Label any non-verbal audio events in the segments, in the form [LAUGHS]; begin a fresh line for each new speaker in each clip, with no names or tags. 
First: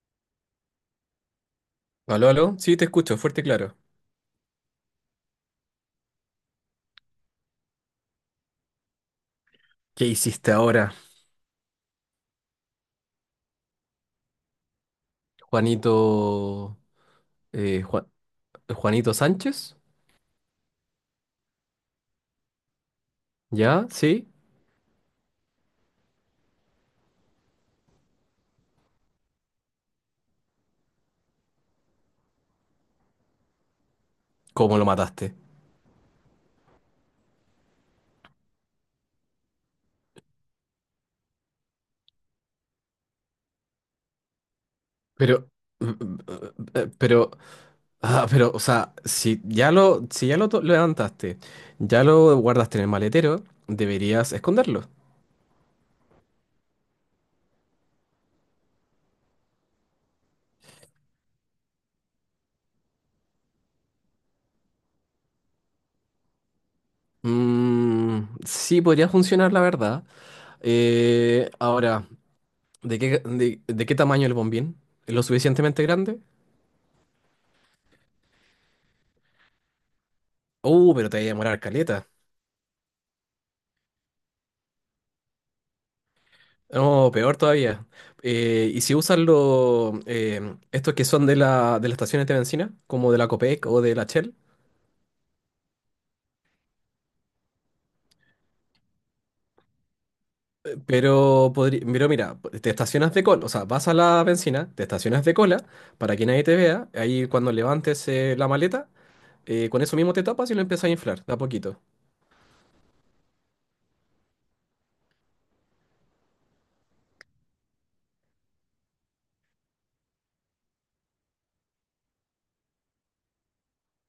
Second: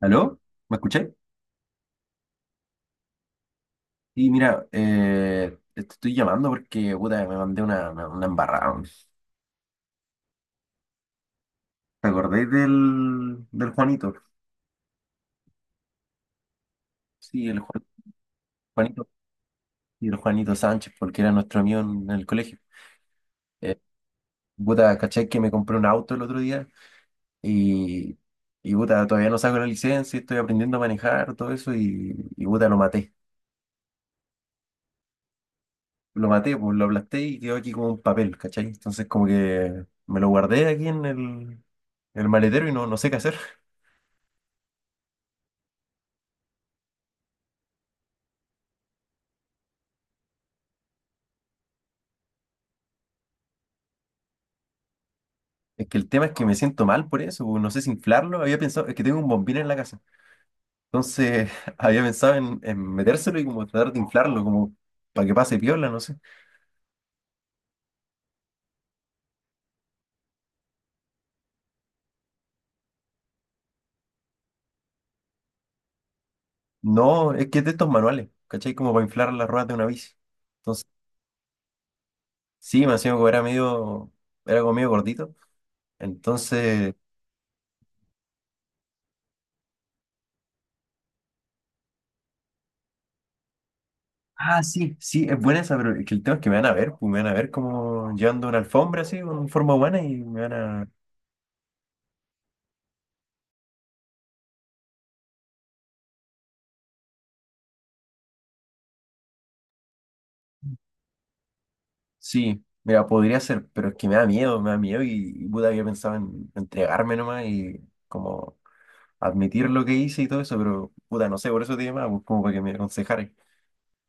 ¿Aló? ¿Me escucháis?
Aló, aló. Sí, te escucho, fuerte y claro.
Y mira, te estoy llamando porque, puta, me mandé una embarrada, weón.
¿Qué hiciste ahora?
¿Te acordáis del Juanito?
Juanito,
Sí, el
eh,
Ju-
Juan-
Juanito.
Juanito Sánchez,
Y el Juanito Sánchez, porque era nuestro amigo en el colegio. Eh,
¿ya? ¿Sí?
Puta, ¿cachai que me compré un auto el otro día? Y, y puta, todavía no saco la licencia, estoy aprendiendo a manejar, todo eso, y puta, lo maté.
¿Cómo lo mataste?
Lo maté, pues lo aplasté y quedó aquí como un papel, ¿cachai? Entonces como que me lo guardé aquí en el maletero y no sé qué hacer.
Pero, mm, mm, eh, pero, pero, o sea, si ya lo lo levantaste, ya lo guardaste en el maletero, deberías esconderlo.
Es que el tema es que me siento mal por eso, no sé si inflarlo, había pensado, es que tengo un bombín en la casa, entonces [LAUGHS] había pensado en metérselo y como tratar de inflarlo, como para que pase piola, no sé.
Sí, podría funcionar, la verdad. Ahora, de qué tamaño el bombín? ¿Lo suficientemente grande?
No, es que es de estos manuales, ¿cachai? Como para inflar las ruedas de una bici. Entonces,
Pero te voy a demorar caleta.
sí, me hacía como era medio, era como medio gordito, entonces,
No, peor todavía. ¿Y si usan los estos que son de de las estaciones de bencina, como de la Copec o de la Shell?
ah, sí, sí, es buena esa, pero es que el tema es que me van a ver, pues, me van a ver como llevando una alfombra así, con forma humana y me van a...
Pero mira, te estacionas de cola, o sea, vas a la bencina, te estacionas de cola para que nadie te vea, ahí cuando levantes la maleta, con eso mismo te tapas y lo empiezas a inflar, de a poquito.
Sí, mira, podría ser, pero es que me da miedo y puta, había pensado en entregarme nomás y como admitir lo que hice y todo eso, pero puta, no sé, por eso te llamaba, pues, como para que me aconsejaras.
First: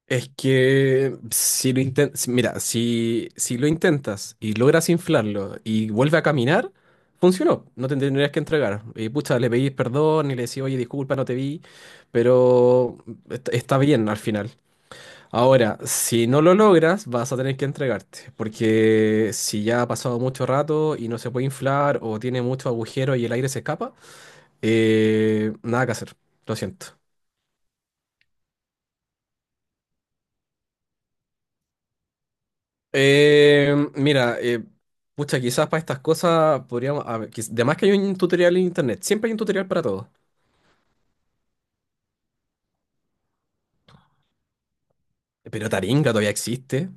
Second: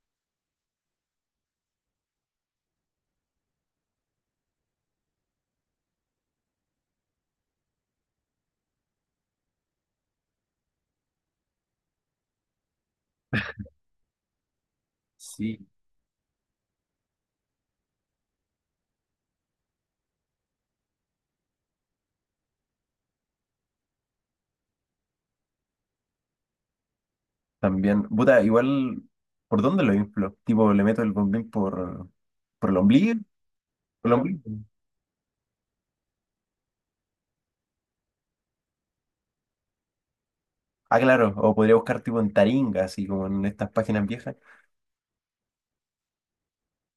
Es que si lo intentas, mira, si lo intentas y logras inflarlo y vuelve a caminar, funcionó, no te tendrías que entregar. Y pucha, le pedís perdón y le decís, oye, disculpa, no te vi, pero está bien al final.
Sí.
Ahora, si no lo logras, vas a tener que entregarte, porque si ya ha pasado mucho rato y no se puede inflar o tiene mucho agujero y el aire se escapa, nada que hacer, lo siento.
También, puta, igual, ¿por dónde lo inflo? Tipo, le meto el bombín por el ombligo, por el claro,
Mira,
ombligo.
pucha, quizás para estas cosas podríamos. A ver, además que hay un tutorial en internet, siempre hay un tutorial para todo.
Ah, claro, o podría buscar tipo en Taringa, así como en estas páginas viejas.
Pero Taringa todavía existe.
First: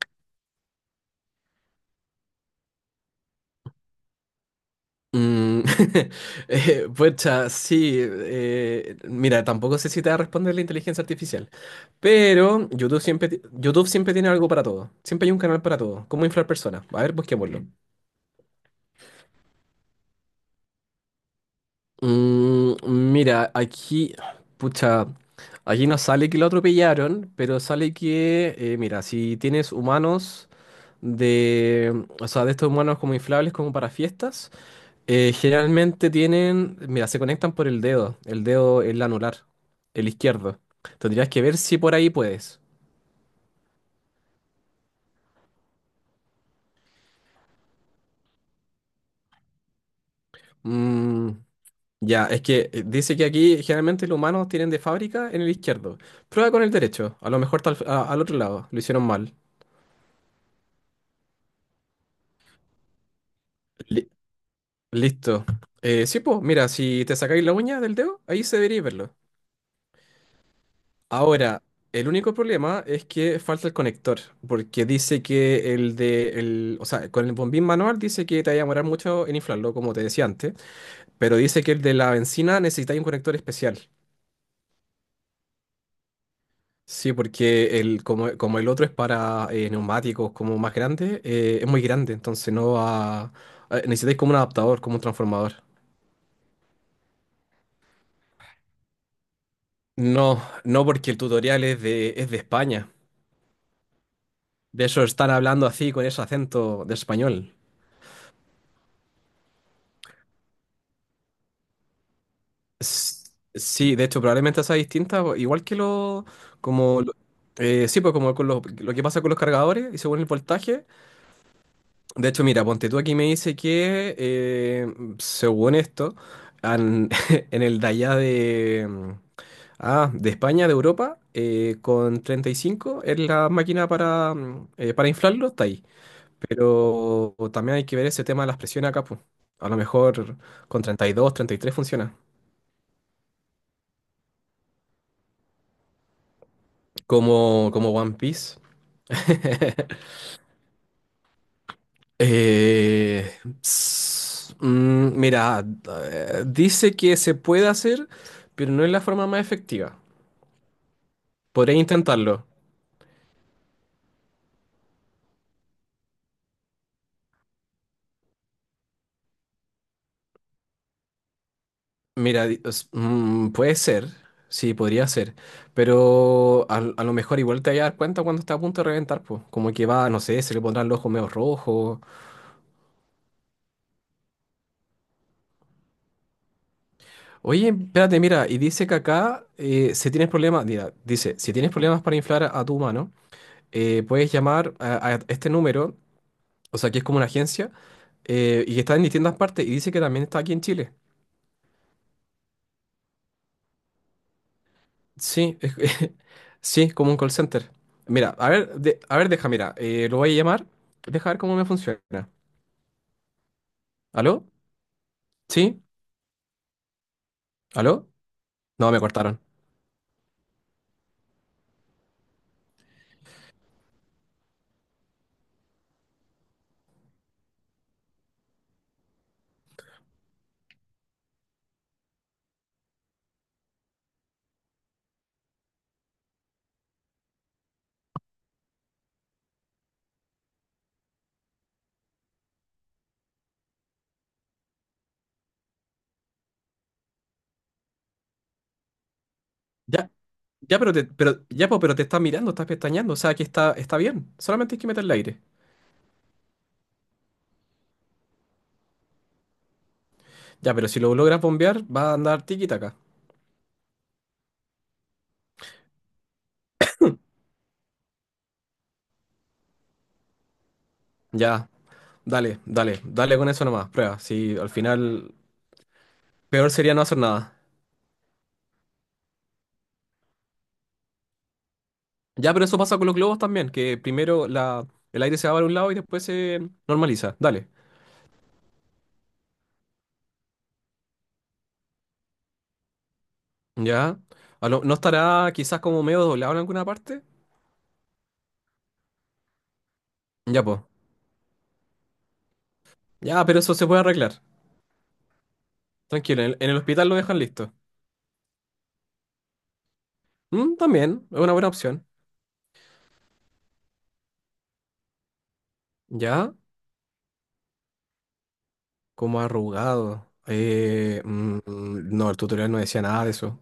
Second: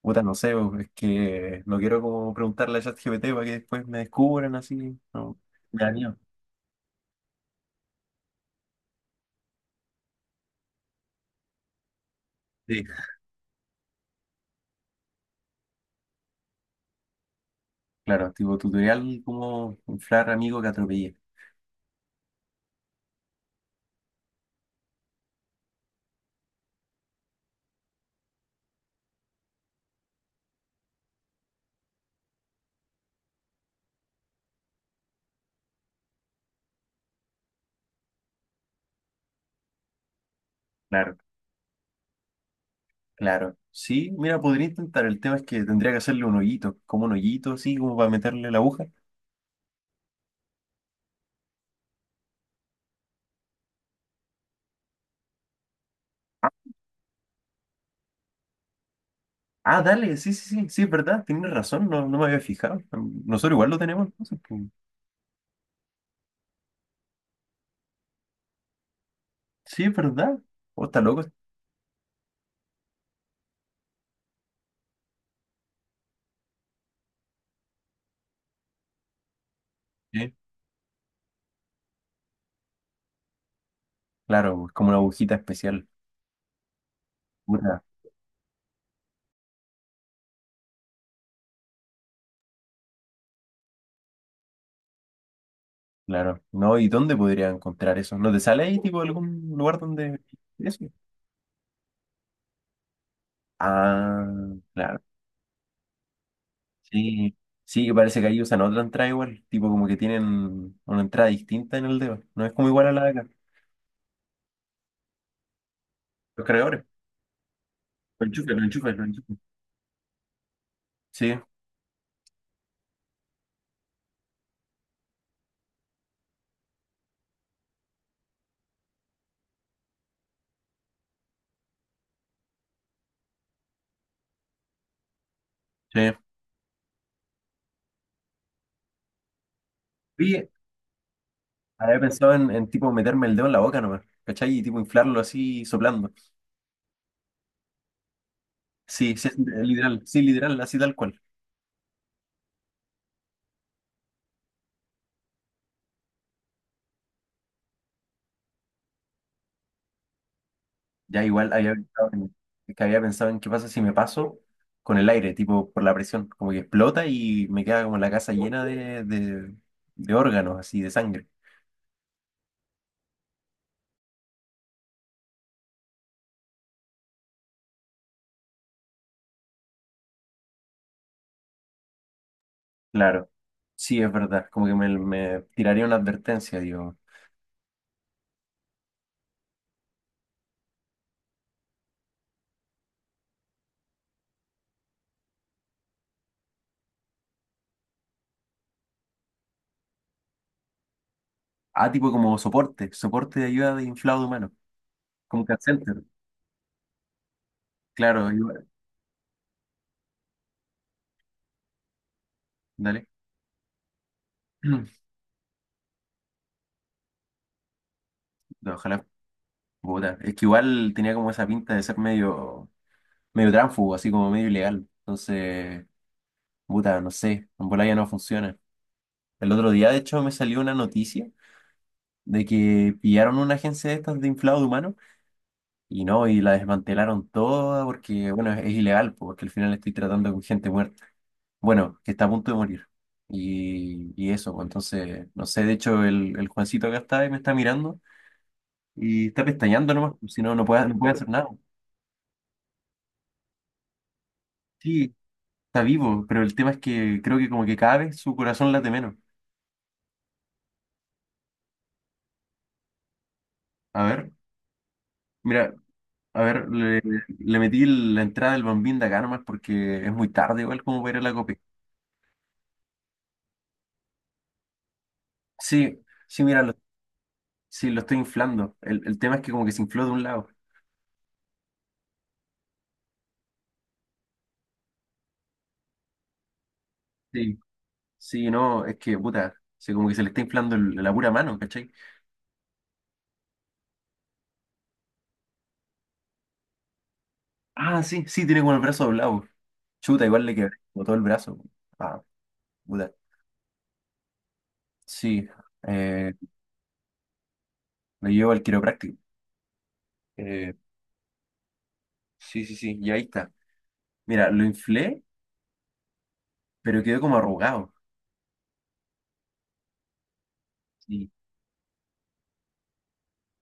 Puta, no sé, bo, es que no quiero como preguntarle a ChatGPT para que después me descubran así. No,
Mm.
me da miedo.
[LAUGHS] Pucha, sí. Mira, tampoco sé si te va a responder la inteligencia artificial. Pero YouTube siempre tiene algo para todo. Siempre hay un canal para todo. Cómo inflar personas. A ver, busquémoslo.
Claro, tipo tutorial como inflar amigo que atropellé.
Mira, aquí, pucha, aquí no sale que lo atropellaron, pero sale que, mira, si tienes humanos de, o sea, de estos humanos como inflables como para fiestas, generalmente tienen, mira, se conectan por el dedo, el anular, el izquierdo.
Claro,
Tendrías que ver si por ahí puedes.
claro. Sí, mira, podría intentar. El tema es que tendría que hacerle un hoyito, como un hoyito así, como para meterle la aguja.
Mm, ya, es que dice que aquí generalmente los humanos tienen de fábrica en el izquierdo. Prueba con el derecho, a lo mejor al otro lado, lo hicieron mal.
Ah, dale, sí, sí, sí, sí, es verdad, tienes razón, no, no me había fijado. Nosotros igual lo tenemos, entonces, pues.
Listo. Sí, pues, mira, si te sacáis la uña del dedo, ahí se debería verlo.
Sí, es verdad. ¿O está loco?
Ahora, el único problema es que falta el conector, porque dice que o sea, con el bombín manual dice que te va a demorar mucho en inflarlo, como te decía
Sí.
antes, pero dice que el de la benzina necesitáis un conector especial.
Claro, es como una agujita especial.
Sí, porque
Puta,
como el otro es para neumáticos como más grande, es muy grande, entonces no va. Necesitáis como un adaptador, como un transformador.
claro. No, ¿y dónde podría encontrar eso? ¿No te sale ahí, tipo, algún lugar donde
No,
eso?
no porque el tutorial es de España.
Ah,
De
claro.
eso están hablando así con ese acento de
Sí,
español.
sí, que parece que ahí usan otra entrada igual, tipo como que tienen una entrada distinta en el dedo, no es como igual a la de
S-
acá,
Sí, de hecho, probablemente sea distinta, po- igual que lo,
los cargadores,
como, lo- sí, pues
lo
como con
enchufes, lo
lo
enchufes,
que
lo
pasa con
enchufes.
los cargadores y según el voltaje.
Sí,
De hecho, mira, ponte tú aquí me dice que, según esto, an- [LAUGHS] en el de allá de España, de Europa, con 35 es la máquina para, para inflarlo, está ahí.
sí.
Pero también hay que ver ese tema de las presiones acá, pues. A lo mejor
Oye,
con 30, 32, 33
había
funciona.
pensado tipo meterme el dedo en la boca nomás, ¿cachai? Y tipo inflarlo así soplando.
Como One Piece.
Sí, sí, [LAUGHS] es
[LAUGHS]
literal, sí, literal, así tal cual.
Eh, Mira, dice que se puede hacer, pero no es la forma más efectiva.
Ya igual había
Podría
pensado en,
intentarlo.
que había pensado en qué pasa si me paso con el aire, tipo por la presión, como que explota y me queda como la casa llena de órganos, así, de sangre.
Mira, puede ser. Sí, podría ser. Pero a lo mejor igual te vas a dar cuenta cuando está a punto de reventar, pues. Como que va, no sé, se le pondrán los ojos medio rojos.
Claro, sí, es verdad. Como que me tiraría una advertencia, digo.
Oye, espérate, mira, y dice que acá, si tienes problemas, mira, dice, si tienes problemas para inflar a tu humano, puedes llamar a este número, o sea, que es como una agencia, y que está en distintas partes, y dice que también está aquí en Chile.
Ah, tipo como soporte, soporte de ayuda de inflado humano, como un
Sí,
call
es,
center.
[LAUGHS] sí, es como un call center.
Claro,
Mira, a
igual,
ver, a ver, deja, mira, lo voy a llamar, deja ver cómo me funciona.
dale.
¿Aló?
[CLEARS THROAT]
¿Sí? ¿Aló?
No,
No, me
ojalá,
cortaron.
puta. Es que igual tenía como esa pinta de ser medio, medio tránfugo, así como medio ilegal. Entonces, puta, no sé, en bola ya no funciona. El otro día, de hecho, me salió una noticia de que pillaron una agencia de estas de inflado de humano y no, y la desmantelaron toda porque, bueno, es ilegal, porque al final estoy tratando con gente muerta. Bueno, que está a punto de morir. Y eso, pues, entonces, no sé, de hecho el Juancito acá está y me está mirando y está pestañeando
Ya,
nomás, pues, si no, no
ya,
puede,
pero
no
te,
puede hacer
pero,
nada.
ya, po, pero te está mirando, estás pestañeando, o sea, que está, bien, solamente hay que meterle
Sí,
aire.
está vivo, pero el tema es que creo que como que cada vez su corazón late menos.
Ya, pero si lo logras bombear, va a andar tiki-taka.
A ver, mira, a ver, le metí la entrada del bambín de acá nomás porque es muy tarde igual como para ir a la copia.
Ya, dale, dale, dale con eso nomás, prueba. Si al final
Sí, sí, mira,
peor
lo,
sería no hacer nada.
sí, lo estoy inflando. El tema es que como que se infló de un lado.
Ya, pero eso pasa con los globos también, que primero el aire se va para un lado y después se normaliza.
Sí,
Dale.
sí, no, es que, puta, sí, como que se le está inflando la pura mano, ¿cachai?
Ya. ¿No estará quizás como medio doblado en alguna parte?
Ah, sí, sí, tiene como el brazo doblado. Chuta, igual le
Ya,
quebré
pues.
como todo el brazo. Ah, puta.
Ya, pero eso se puede arreglar.
Sí, eh,
Tranquilo, en el hospital lo dejan listo.
lo llevo al quiropráctico. Eh,
Mm, también, es una buena opción.
sí, sí, sí, y ahí está. Mira, lo inflé,
Ya,
pero quedó como arrugado.
como arrugado.
Y
No, el tutorial no decía nada de eso.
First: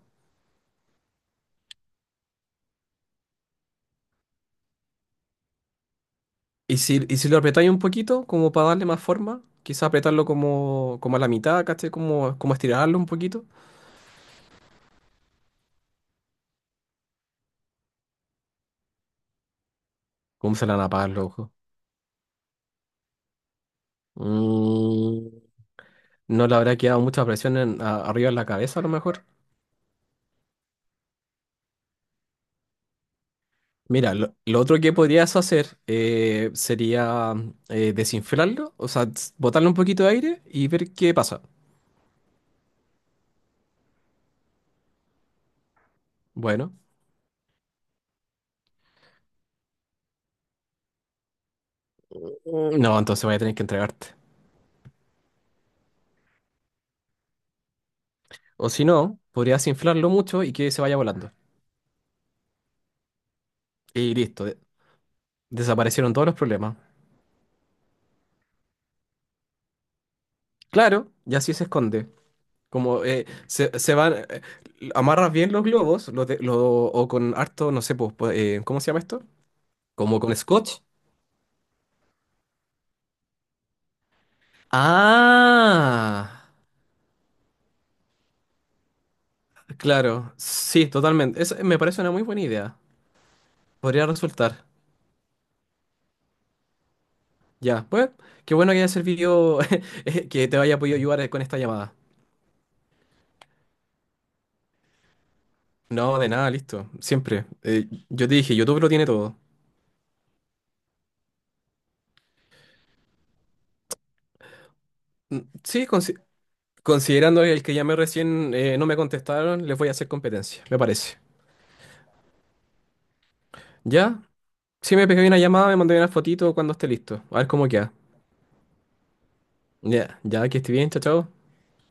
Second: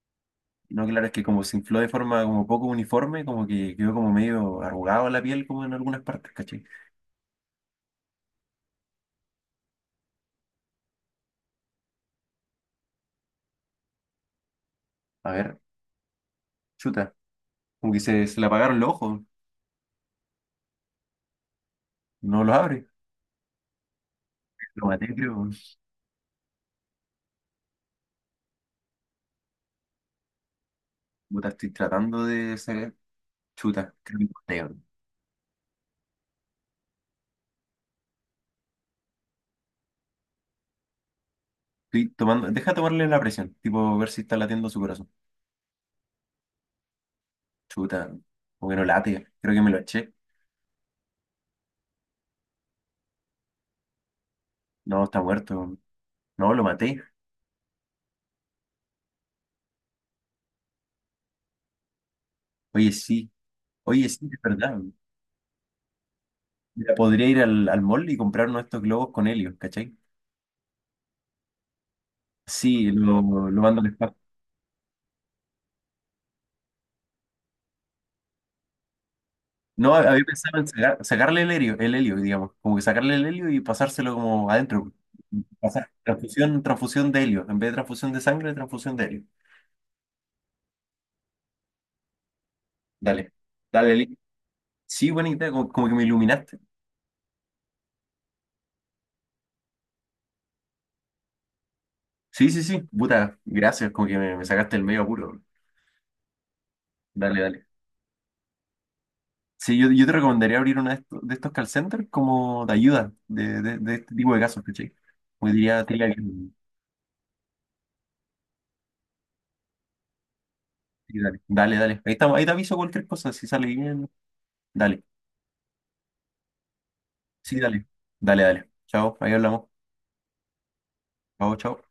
no, claro, es que como se infló de forma como poco uniforme, como que quedó como medio arrugado la piel, como en algunas partes, ¿cachai?
¿Y si lo apretáis un poquito, como para darle más forma? Quizá apretarlo como a la mitad, ¿cachai? Como estirarlo un poquito.
A ver, chuta, como que se le apagaron los ojos,
¿Cómo se le van a apagar los ojos?
no los abre. Lo maté,
Mm,
creo.
no le habrá quedado mucha presión arriba en la cabeza, a lo mejor.
Puta, estoy tratando de sacar. Chuta,
Mira,
creo que lo
lo
mateo.
otro que podrías hacer sería desinflarlo, o sea, botarle un poquito de aire y ver qué pasa.
Estoy tomando, deja tomarle la presión, tipo ver si está latiendo su corazón.
Bueno,
Chuta, o que no late, creo que me lo eché.
no, entonces voy a tener que entregarte.
No, está muerto. No, lo maté.
O si no, podrías inflarlo mucho y que se vaya volando.
Oye, sí, oye,
Y
sí, es
listo,
verdad.
desaparecieron todos los problemas.
Mira, podría ir al mall y comprar uno de estos globos con helio, ¿cachai?
Claro, y así se esconde.
Sí,
Como
lo mando al espacio.
amarras bien los globos, o con harto, no sé, pues, ¿cómo se llama esto?
No,
Como
había
con
pensado en
scotch.
sacarle el helio, digamos, como que sacarle el helio y pasárselo como adentro. Pasar
Ah,
transfusión, transfusión de helio. En vez de transfusión de sangre, transfusión de helio.
claro, sí, totalmente. Eso me parece una muy buena idea.
Dale, dale,
Podría
Eli.
resultar.
Sí, buena idea, como, como que me iluminaste.
Ya, pues, qué bueno que haya servido, [LAUGHS] que te haya podido ayudar con esta llamada.
Sí, sí, sí. Puta, gracias, como que me sacaste el medio apuro.
No, de nada, listo,
Dale,
siempre.
dale.
Yo te dije, YouTube lo tiene todo.
Sí, yo te recomendaría abrir uno de estos call centers como de ayuda de este tipo de casos, ¿cachai? Como diría,
Sí,
te diría que
considerando el que llamé recién, no me contestaron, les voy a hacer competencia, me parece.
sí, dale, dale, dale. Ahí estamos, ahí te aviso cualquier cosa, si sale bien,
Ya, sí
dale.
me pegué una llamada, me mandé una fotito cuando esté listo. A ver
Sí,
cómo
dale.
queda.
Dale, dale. Chao, ahí hablamos.
Ya, ya que esté bien, chao, chao.
Chao, chao.